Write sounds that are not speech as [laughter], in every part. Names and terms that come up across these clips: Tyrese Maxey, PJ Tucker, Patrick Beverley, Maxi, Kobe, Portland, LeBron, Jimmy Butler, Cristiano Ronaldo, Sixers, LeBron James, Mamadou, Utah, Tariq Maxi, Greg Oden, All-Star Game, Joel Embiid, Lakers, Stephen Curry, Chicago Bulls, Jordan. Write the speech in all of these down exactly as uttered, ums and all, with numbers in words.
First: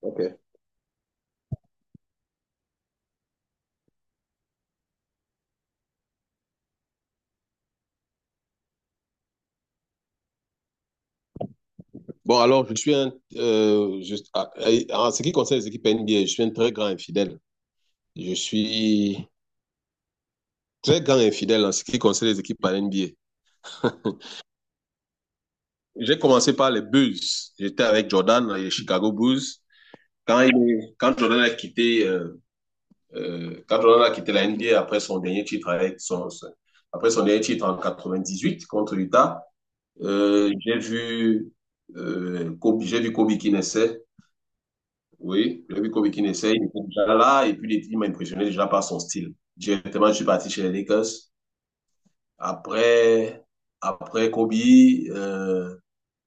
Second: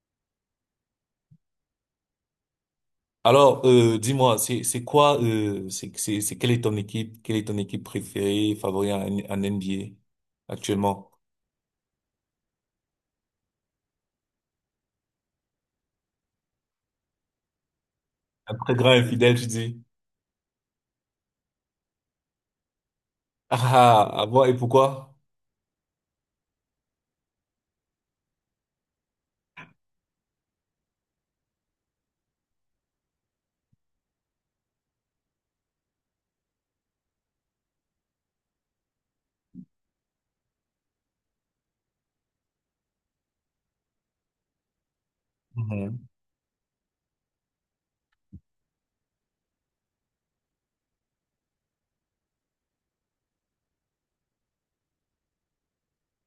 Ok. Alors, euh, dis-moi, c'est c'est quoi, euh, c'est c'est c'est quelle est ton équipe, quelle est ton équipe préférée, favorite en, en N B A actuellement? Bon, alors, je suis un. Euh, je- ah, eh, en ce qui concerne les équipes N B A, je suis un très grand infidèle. Je Un très grand suis infidèle, tu dis. très grand infidèle en ce qui concerne les équipes par N B A. Ah, ah [laughs] bon, et pourquoi? J'ai commencé par les Bulls. J'étais avec Jordan, les Chicago Bulls. Quand, il- quand Jordan a quitté, euh, euh, Quand Jordan a quitté la N B A après son dernier titre avec son, son- après son dernier titre en quatre-vingt-dix-huit contre Utah. euh, j'ai vu, euh, Kobe, j'ai vu Kobe qui naissait. Oui, j'ai vu Mhm. Kobe Keane essaye, il était déjà là, et puis il m'a impressionné déjà par son style. Directement, je suis parti chez les Lakers. Après, après Kobe, euh,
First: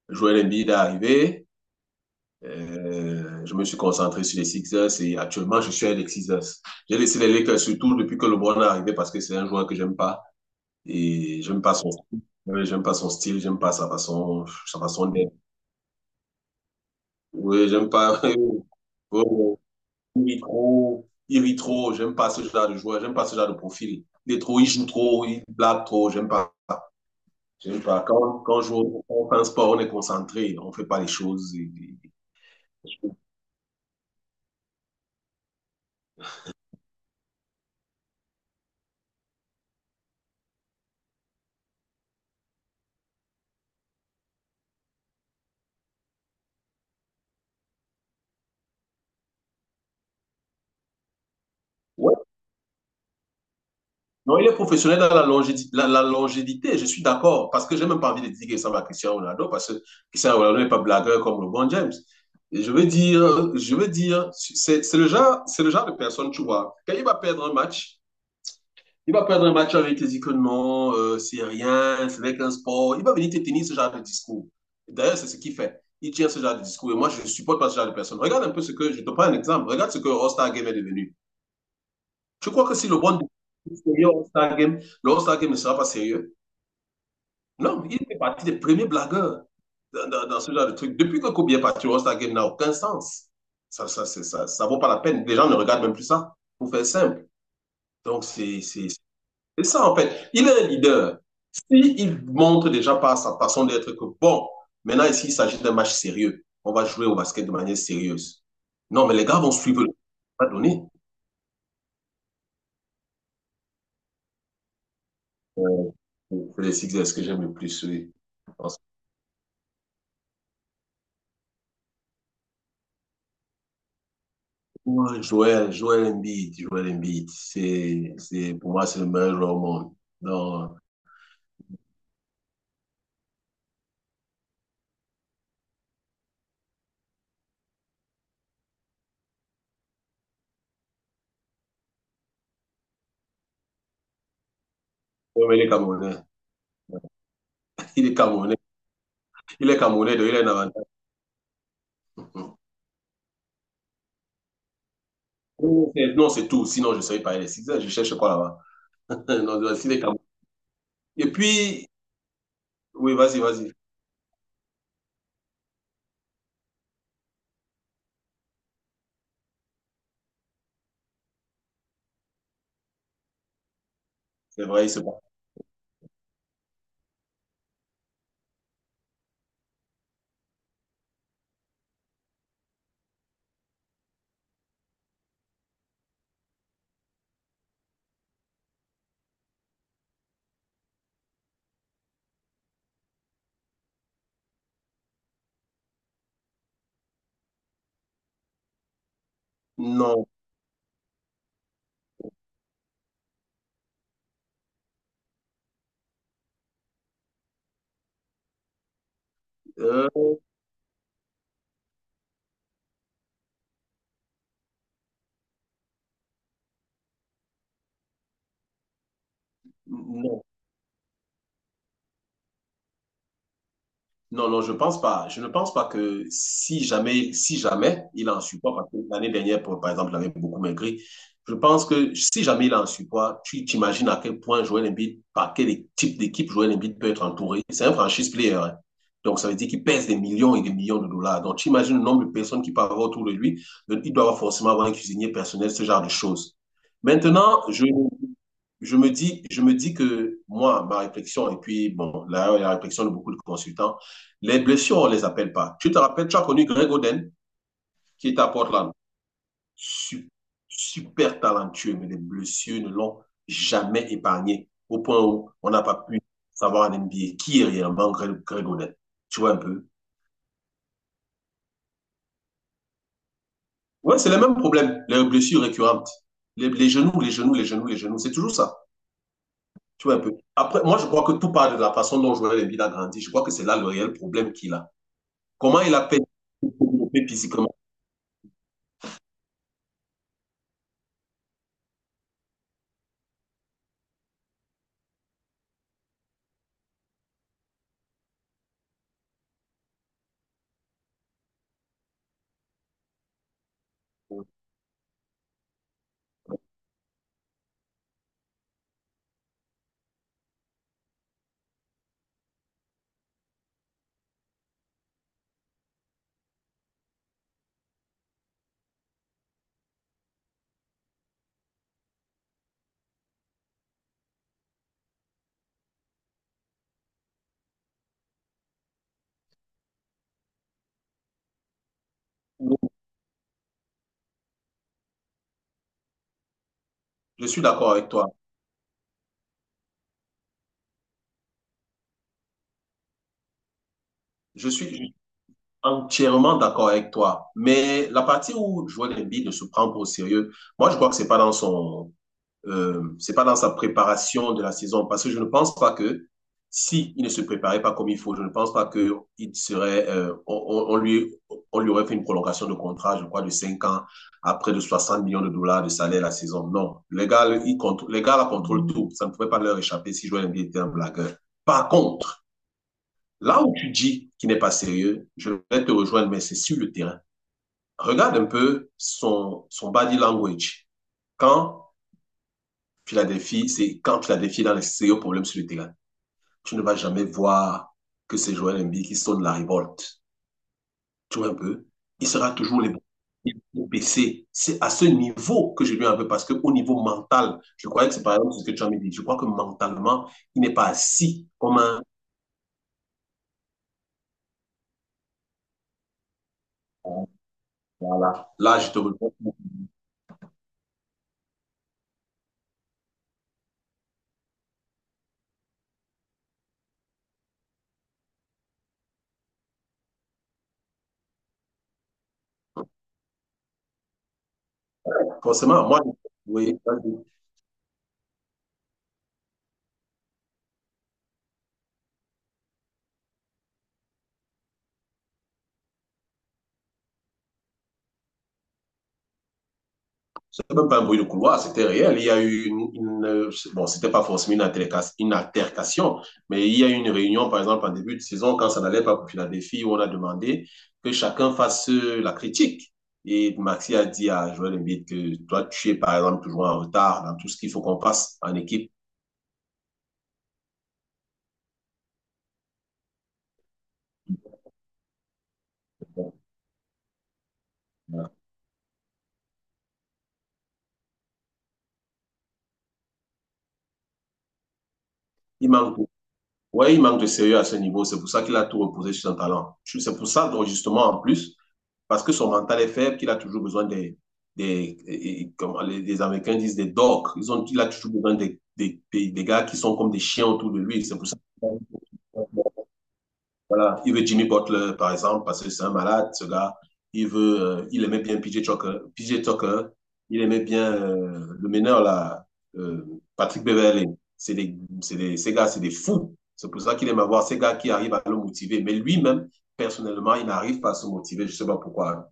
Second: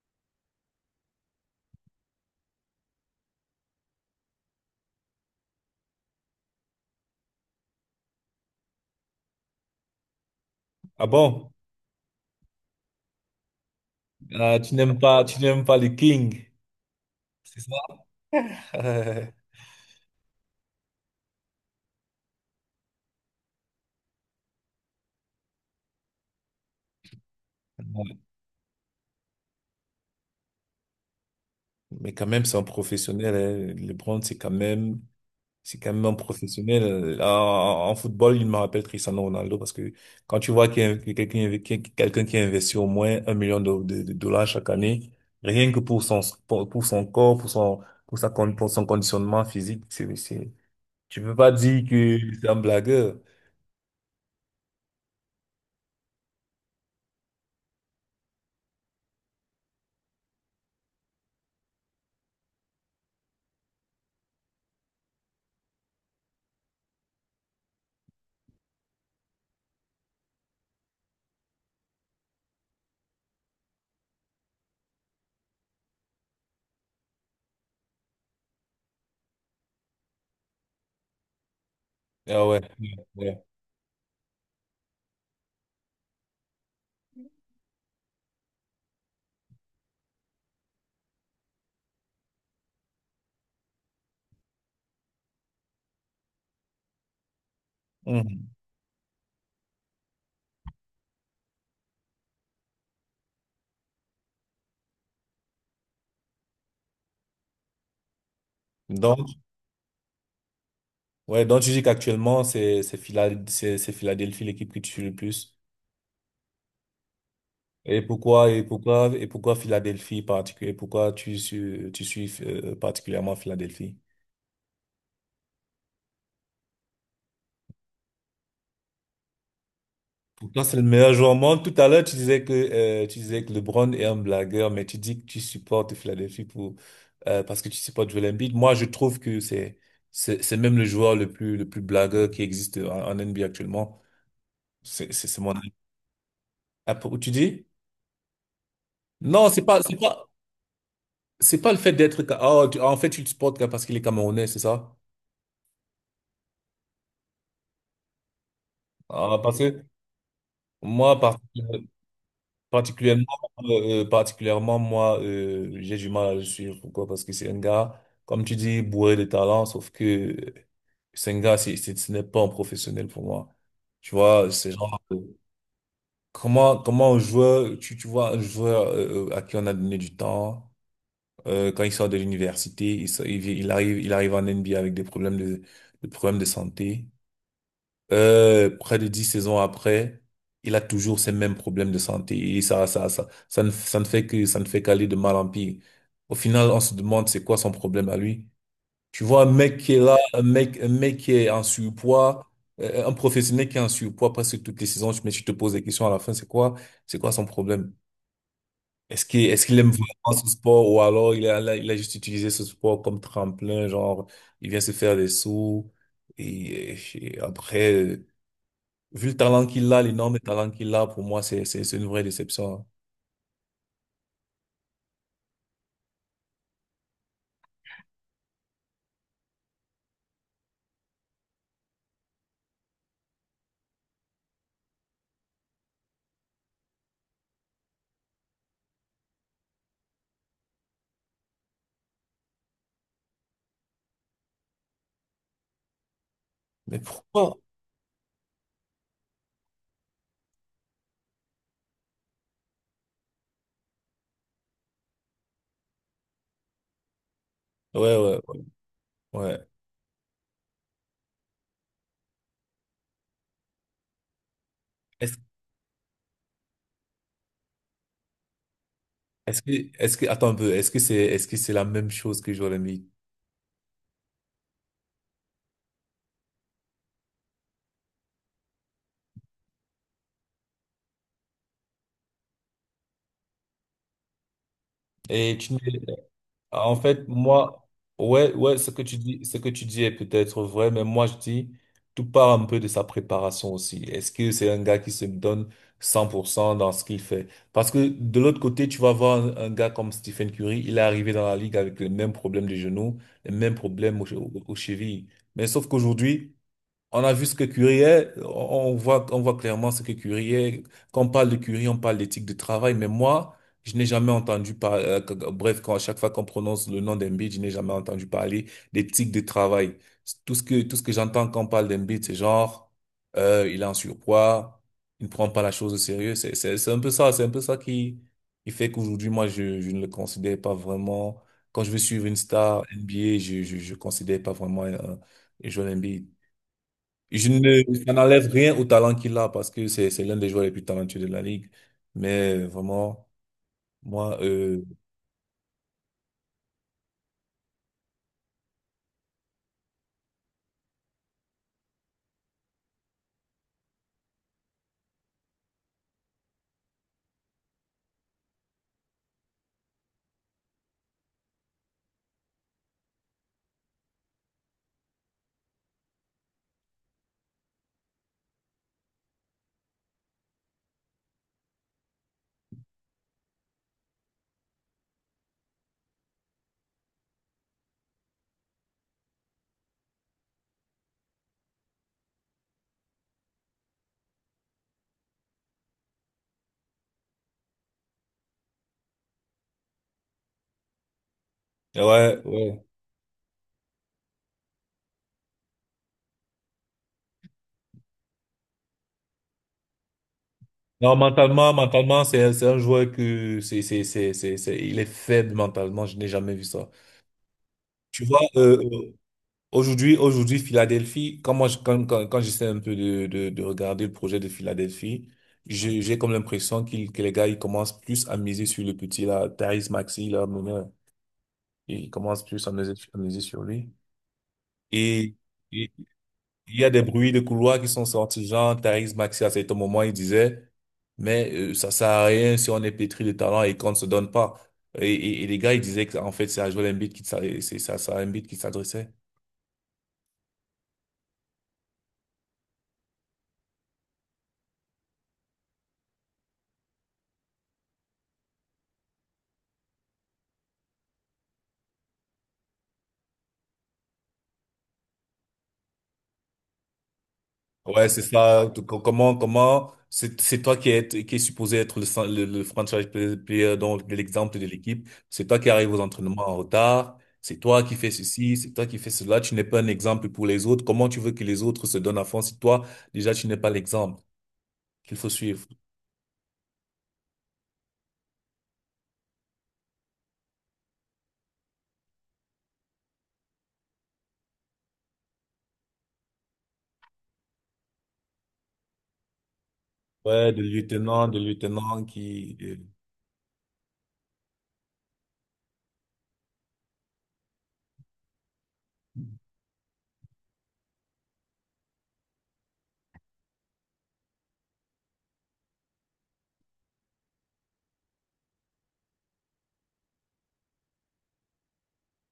Joel Embiid est arrivé. Euh, je me suis concentré sur les Sixers et actuellement, je suis avec les Sixers. J'ai laissé les Lakers surtout depuis que LeBron est arrivé parce que c'est un joueur que j'aime pas Ah et bon? j'aime pas son style. Ouais, j'aime pas son style, j'aime pas sa façon, Ah, tu sa n'aimes façon pas, d'être. tu n'aimes pas les Kings, c'est Oui, j'aime ça? pas. [laughs] Ouais, [laughs] il est trop, il rit trop, j'aime pas ce genre de joueur, j'aime pas ce genre de profil. Il est trop, il joue trop, il blague trop, j'aime pas. J'aime pas. Ouais. Quand, quand on joue, on fait un sport, on est concentré, on fait pas les choses. et- Mais quand même, c'est un et- professionnel. Hein. LeBron, c'est quand même C'est quand même un professionnel. Euh, En, en football, il me rappelle Cristiano Ronaldo parce que quand tu vois qu'il y a que quelqu'un qui- quelqu'un qui investit au moins un million de, de- de dollars chaque année, rien que pour son pour, pour son corps, pour son pour sa con- pour son conditionnement physique, c'est c'est tu peux pas dire Ouais. que c'est un blagueur. Non, il est professionnel dans la longé, la, la longévité, je suis d'accord, parce que j'ai même pas envie de dire qu'il ressemble à Cristiano Ronaldo, parce que Cristiano Ronaldo n'est pas blagueur comme LeBron James. Et je veux dire, je veux dire, c'est c'est le genre, c'est le genre de personne, tu vois, quand il va perdre un match. Il va perdre un match avec les icônes, non, euh, c'est rien, c'est avec un sport. Il va venir te tenir ce genre de discours. D'ailleurs, c'est ce qu'il fait. Il tient ce genre de discours et moi, je ne supporte pas ce genre de personne. Regarde un peu ce que, je te prends un exemple, regarde ce que le All-Star Game est devenu. Ah Je ouais. crois que si Ouais. le bon Ouais. sérieux All-Star Game, le All-Star Game ne sera pas sérieux. Non, il fait partie des premiers blagueurs dans, dans- dans ce genre de truc. Depuis que Kobe est parti, le All-Star Game n'a aucun sens. Ça, ne ça, c'est- ça, ça vaut pas la peine. Les gens ne regardent même plus ça, pour faire simple. Donc, Mhm. c'est c'est- C'est ça, en fait. Il est un leader. S'il montre déjà par sa façon d'être que, bon, maintenant, ici, il s'agit d'un match sérieux. On va jouer au basket de manière sérieuse. Non, mais les Donc gars vont suivre. Le- On va ouais, donc tu dis qu'actuellement c'est c'est Phila- c'est c'est Philadelphie l'équipe qui tue le plus. Euh, C'est les Sixers que j'aime le plus, Et oui. pourquoi, et Parce que, pourquoi, et pourquoi Philadelphie particulier? Pourquoi tu, suis- tu suis euh, particulièrement Philadelphie? ouais, Joel, Joel Embiid, Joel Embiid, c'est, c'est, pour moi, c'est le meilleur joueur au monde. Pour toi, c'est Non, le meilleur joueur au monde. Tout à l'heure, tu disais que, euh, tu disais que LeBron est un blagueur, mais tu dis que tu supportes Philadelphie pour, euh, parce que tu supportes Joel Embiid. Moi, je trouve que c'est, c'est, c'est même le joueur le plus, le plus blagueur qui existe en, en N B A actuellement. C'est, c'est, c'est ouais, mon mais il est avis. Camerounais. Ah, pour- tu dis? Il est Camerounais. Non, c'est Il est pas, c'est Camerounais, pas, donc il a un avantage. c'est pas le fait d'être, ca- oh, tu- en fait, tu le supportes parce qu'il est camerounais, c'est ça? Non, c'est non, c'est tout. Sinon, je ne serais pas les Sixers. Je cherche quoi là-bas? [laughs] Ah, parce Non, que, s'il est Camerounais. moi, Et par. puis, oui, Particulièrement, vas-y, vas-y. euh, euh, particulièrement moi, euh, j'ai du mal à le suivre. Pourquoi? Parce que c'est un gars, comme tu dis, bourré de talent, sauf que euh, c'est un gars, c'est, c'est- ce n'est pas un professionnel pour moi. Tu vois, C'est c'est vrai, genre, c'est bon. euh, comment, comment un joueur, tu, tu vois, un joueur euh, euh, à qui on a donné du temps, euh, quand il sort de l'université, il, sort- il, vient- il arrive, il arrive en N B A avec des problèmes de, des problèmes de santé. Euh, près de dix saisons après, il a toujours ces mêmes problèmes de santé. Et ça, ça, ça, ça ne, ça ne fait que, ça ne fait qu'aller de mal en pire. Au final, on se demande c'est quoi son problème à lui. Tu vois, un mec qui est là, Non, un mec, un mec qui est en surpoids, euh, un professionnel qui est en surpoids presque toutes les saisons, mais tu te poses des questions à la fin, c'est quoi, c'est quoi son problème? Est-ce qu'il, est-ce qu'il aime euh, vraiment ce sport ou alors il a, il a juste utilisé ce sport comme tremplin, genre, il vient se faire des sous et, et après, vu le talent qu'il a, l'énorme non. talent qu'il a, pour moi, c'est, c'est, c'est une vraie déception. Hein. Non, non, je pense pas. Je ne pense pas que si jamais, si jamais il est en surpoids, parce que l'année dernière, pour- par exemple, il avait beaucoup maigri. Je pense que si jamais il est en surpoids, tu t'imagines à quel point Joel Embiid, par quel type d'équipe Joel Embiid peut être entouré. C'est un franchise player. Hein. Donc, ça veut dire qu'il pèse des millions et des millions de dollars. Donc, tu imagines le nombre de personnes qui peuvent avoir autour de lui. Donc, il doit avoir forcément avoir un cuisinier personnel, ce genre de choses. Mais pourquoi? Maintenant, je, je me dis, je me dis que moi, ma réflexion, et puis, bon, là, la réflexion de beaucoup de consultants, les blessures, on ne les appelle pas. Tu te rappelles, tu as connu Greg Oden, Ouais, qui est ouais, à ouais. Portland. Ouais. Su- Super, talentueux, mais les blessures ne l'ont jamais épargné, au point Est-ce, où on n'a pas pu savoir en N B A qui est réellement Greg, Greg Oden. Tu vois un est-ce que, peu? est-ce que, attends un peu, est-ce que c'est, est-ce que c'est la même chose que Joel Embiid? Ouais, c'est le même problème, les blessures récurrentes. Les, les genoux, les genoux, les genoux, les genoux, c'est toujours ça. Tu vois un peu? Après, moi, je crois que tout part de la façon dont Joel Embiid a grandi. Je crois que c'est là le réel problème qu'il a. Et tu ne Comment il a payé En fait, physiquement? moi, ouais, ouais, ce que tu dis, ce que tu dis est peut-être vrai, mais moi je dis, tout part un peu de sa préparation aussi. Est-ce que c'est un gars qui se donne cent pour cent dans ce qu'il fait? Parce que de l'autre côté, tu vas voir un, un gars comme Stephen Curry, il est arrivé dans la ligue avec les mêmes problèmes de genoux, les mêmes problèmes aux, che- aux chevilles. Mais sauf qu'aujourd'hui, on a vu ce que Curie est, on on voit, on voit clairement ce que Curie est. Quand on parle de Curie, on parle d'éthique de travail, mais moi, je n'ai jamais entendu parler, euh, que- que- bref, quand à chaque fois qu'on prononce le nom d'Embiid, je n'ai jamais entendu parler d'éthique de travail. Tout ce que, tout ce que j'entends quand on parle d'Embiid, c'est genre, euh, il est en surpoids, il ne prend pas la chose au sérieux. C'est, c'est, c'est un peu ça, c'est un peu ça, qui, qui fait qu'aujourd'hui, moi, je, je ne le considère pas vraiment. Quand je veux suivre une star N B A, je, je, je considère pas vraiment un, un joueur N B A. Je Je suis d'accord ne, avec Ça toi. n'enlève rien au talent qu'il a parce que c'est, c'est l'un des joueurs les plus talentueux de la ligue. Mais vraiment, moi, Je euh, suis, Entièrement d'accord avec toi. Mais la partie où Joel Embiid ne se prend pas au sérieux, moi, je crois que c'est pas dans son, euh, c'est pas dans sa préparation de la saison. Parce que je ne pense pas que si il ne se préparait pas comme il faut, je ne pense pas que il serait, euh, on, on- lui, on lui aurait fait une prolongation de contrat, je crois, de cinq ans à près de soixante millions de dollars de salaire la saison. Non. Les gars, ils contrôlent, les gars, la contrôlent tout. Ça ne pouvait pas leur échapper si Joel Embiid était un blagueur. Par contre, là où tu dis qu'il n'est pas sérieux, je vais te rejoindre, mais c'est sur le terrain. Regarde un peu son, son, body language. Quand Philadelphie, c'est quand Philadelphie est dans les sérieux problèmes sur le terrain, tu ne vas jamais voir que c'est Joel Embiid qui sonne la révolte. Tu vois un peu? Il ouais, sera toujours ouais. les baissé. C'est à ce niveau que je lui en veux parce qu'au niveau mental, je croyais que c'est par exemple ce que tu as dit. Je crois que mentalement, il n'est pas Non, assis mentalement, comme un. mentalement, c'est, c'est un joueur que c'est, c'est, c'est, c'est, c'est- il est faible mentalement. Je n'ai jamais vu ça. Tu vois, Voilà. euh, Là, je te euh, rejoins. aujourd'hui, aujourd'hui, Philadelphie, quand moi, je- quand, quand, quand j'essaie un peu de, de, de regarder le projet de Philadelphie, j'ai, j'ai comme l'impression qu'il, que les gars, ils commencent plus à miser sur le petit, là, Tyrese Maxey, là, mon gars. Ils commencent plus à miser, à miser sur lui. Et Forcément, il moi, oui, il y a là, des je bruits de couloirs qui sont sortis, genre Tariq Maxi à certain moment, il disait, mais euh, ça sert à rien si on est pétri de talent et qu'on ne se donne pas. Et, et- et les gars, ils disaient que en fait, c'est à Joel Embiid qui s'ad- c'est c'est à Joel Embiid qui s'adressait. même pas un bruit de couloir, c'était réel. Il y a eu une, une bon, c'était pas forcément une altercation, une altercation, mais il y a eu une réunion, par exemple, en début de saison, quand ça n'allait pas pour Philadelphie, où on a demandé que chacun fasse la critique. Et Maxi a dit à Joël Embiid que toi, tu es, par exemple, toujours en retard dans tout ce qu'il faut qu'on Ouais, c'est fasse en ça. Donc, équipe. co- Comment, comment, c'est c'est toi qui es, qui est supposé être le, cen- le, le franchise play- player, donc de l'exemple de l'équipe. C'est toi qui arrives aux entraînements en retard. C'est toi qui fais ceci, c'est toi qui fais cela. Tu n'es pas un exemple pour les autres. Comment tu veux que les autres se donnent à fond si toi, déjà, tu n'es pas l'exemple qu'il faut suivre? Il manque, ouais, il manque de sérieux à ce niveau. C'est pour ça qu'il a tout reposé sur son talent. C'est pour ça, donc, justement, en plus, parce que son mental est faible, qu'il a toujours besoin des, des, comment les Américains disent, des dogs. Ils ont, il a toujours besoin des, des, des, gars qui sont comme des chiens Ouais, de autour de lui. C'est pour lieutenant, ça de lieutenant qui, euh, voilà. Il veut Jimmy Butler, par exemple, parce que c'est un malade, ce gars. Il veut, euh, il aimait bien P J Tucker. P J Tucker, il aimait bien euh, le meneur, là, euh, Patrick Beverley. C'est des, c'est des, ces gars, c'est des fous. C'est pour ça qu'il aime avoir ces gars qui arrivent à le motiver. Mais lui-même, personnellement, il n'arrive pas à se motiver. Je ne sais pas pourquoi. Hein.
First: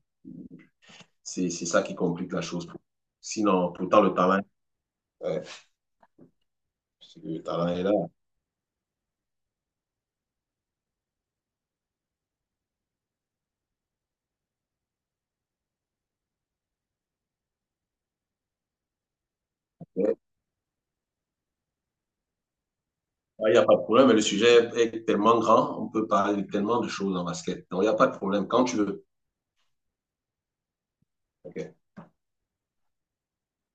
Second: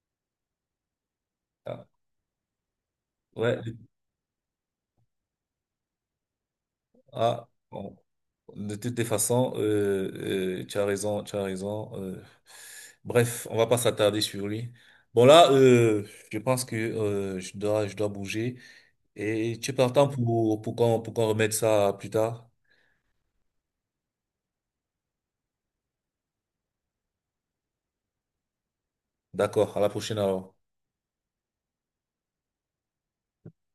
C'est c'est ça Ah, qui complique la chose. ouais, Sinon, pourtant, le talent, euh, le ah, talent est là. bon. De toutes les façons, euh, euh, tu as raison, tu as raison. euh. Bref, on va pas s'attarder sur lui. Bon là, euh, je pense que euh, je dois, je dois bouger. Et tu es partant Ouais, pour pour qu'on pour qu'on remette ça plus tard. il n'y a pas de problème, mais le sujet est tellement grand, on peut parler de tellement de choses en basket. Donc, il n'y a pas de problème quand tu veux. D'accord, à la prochaine alors. Ok.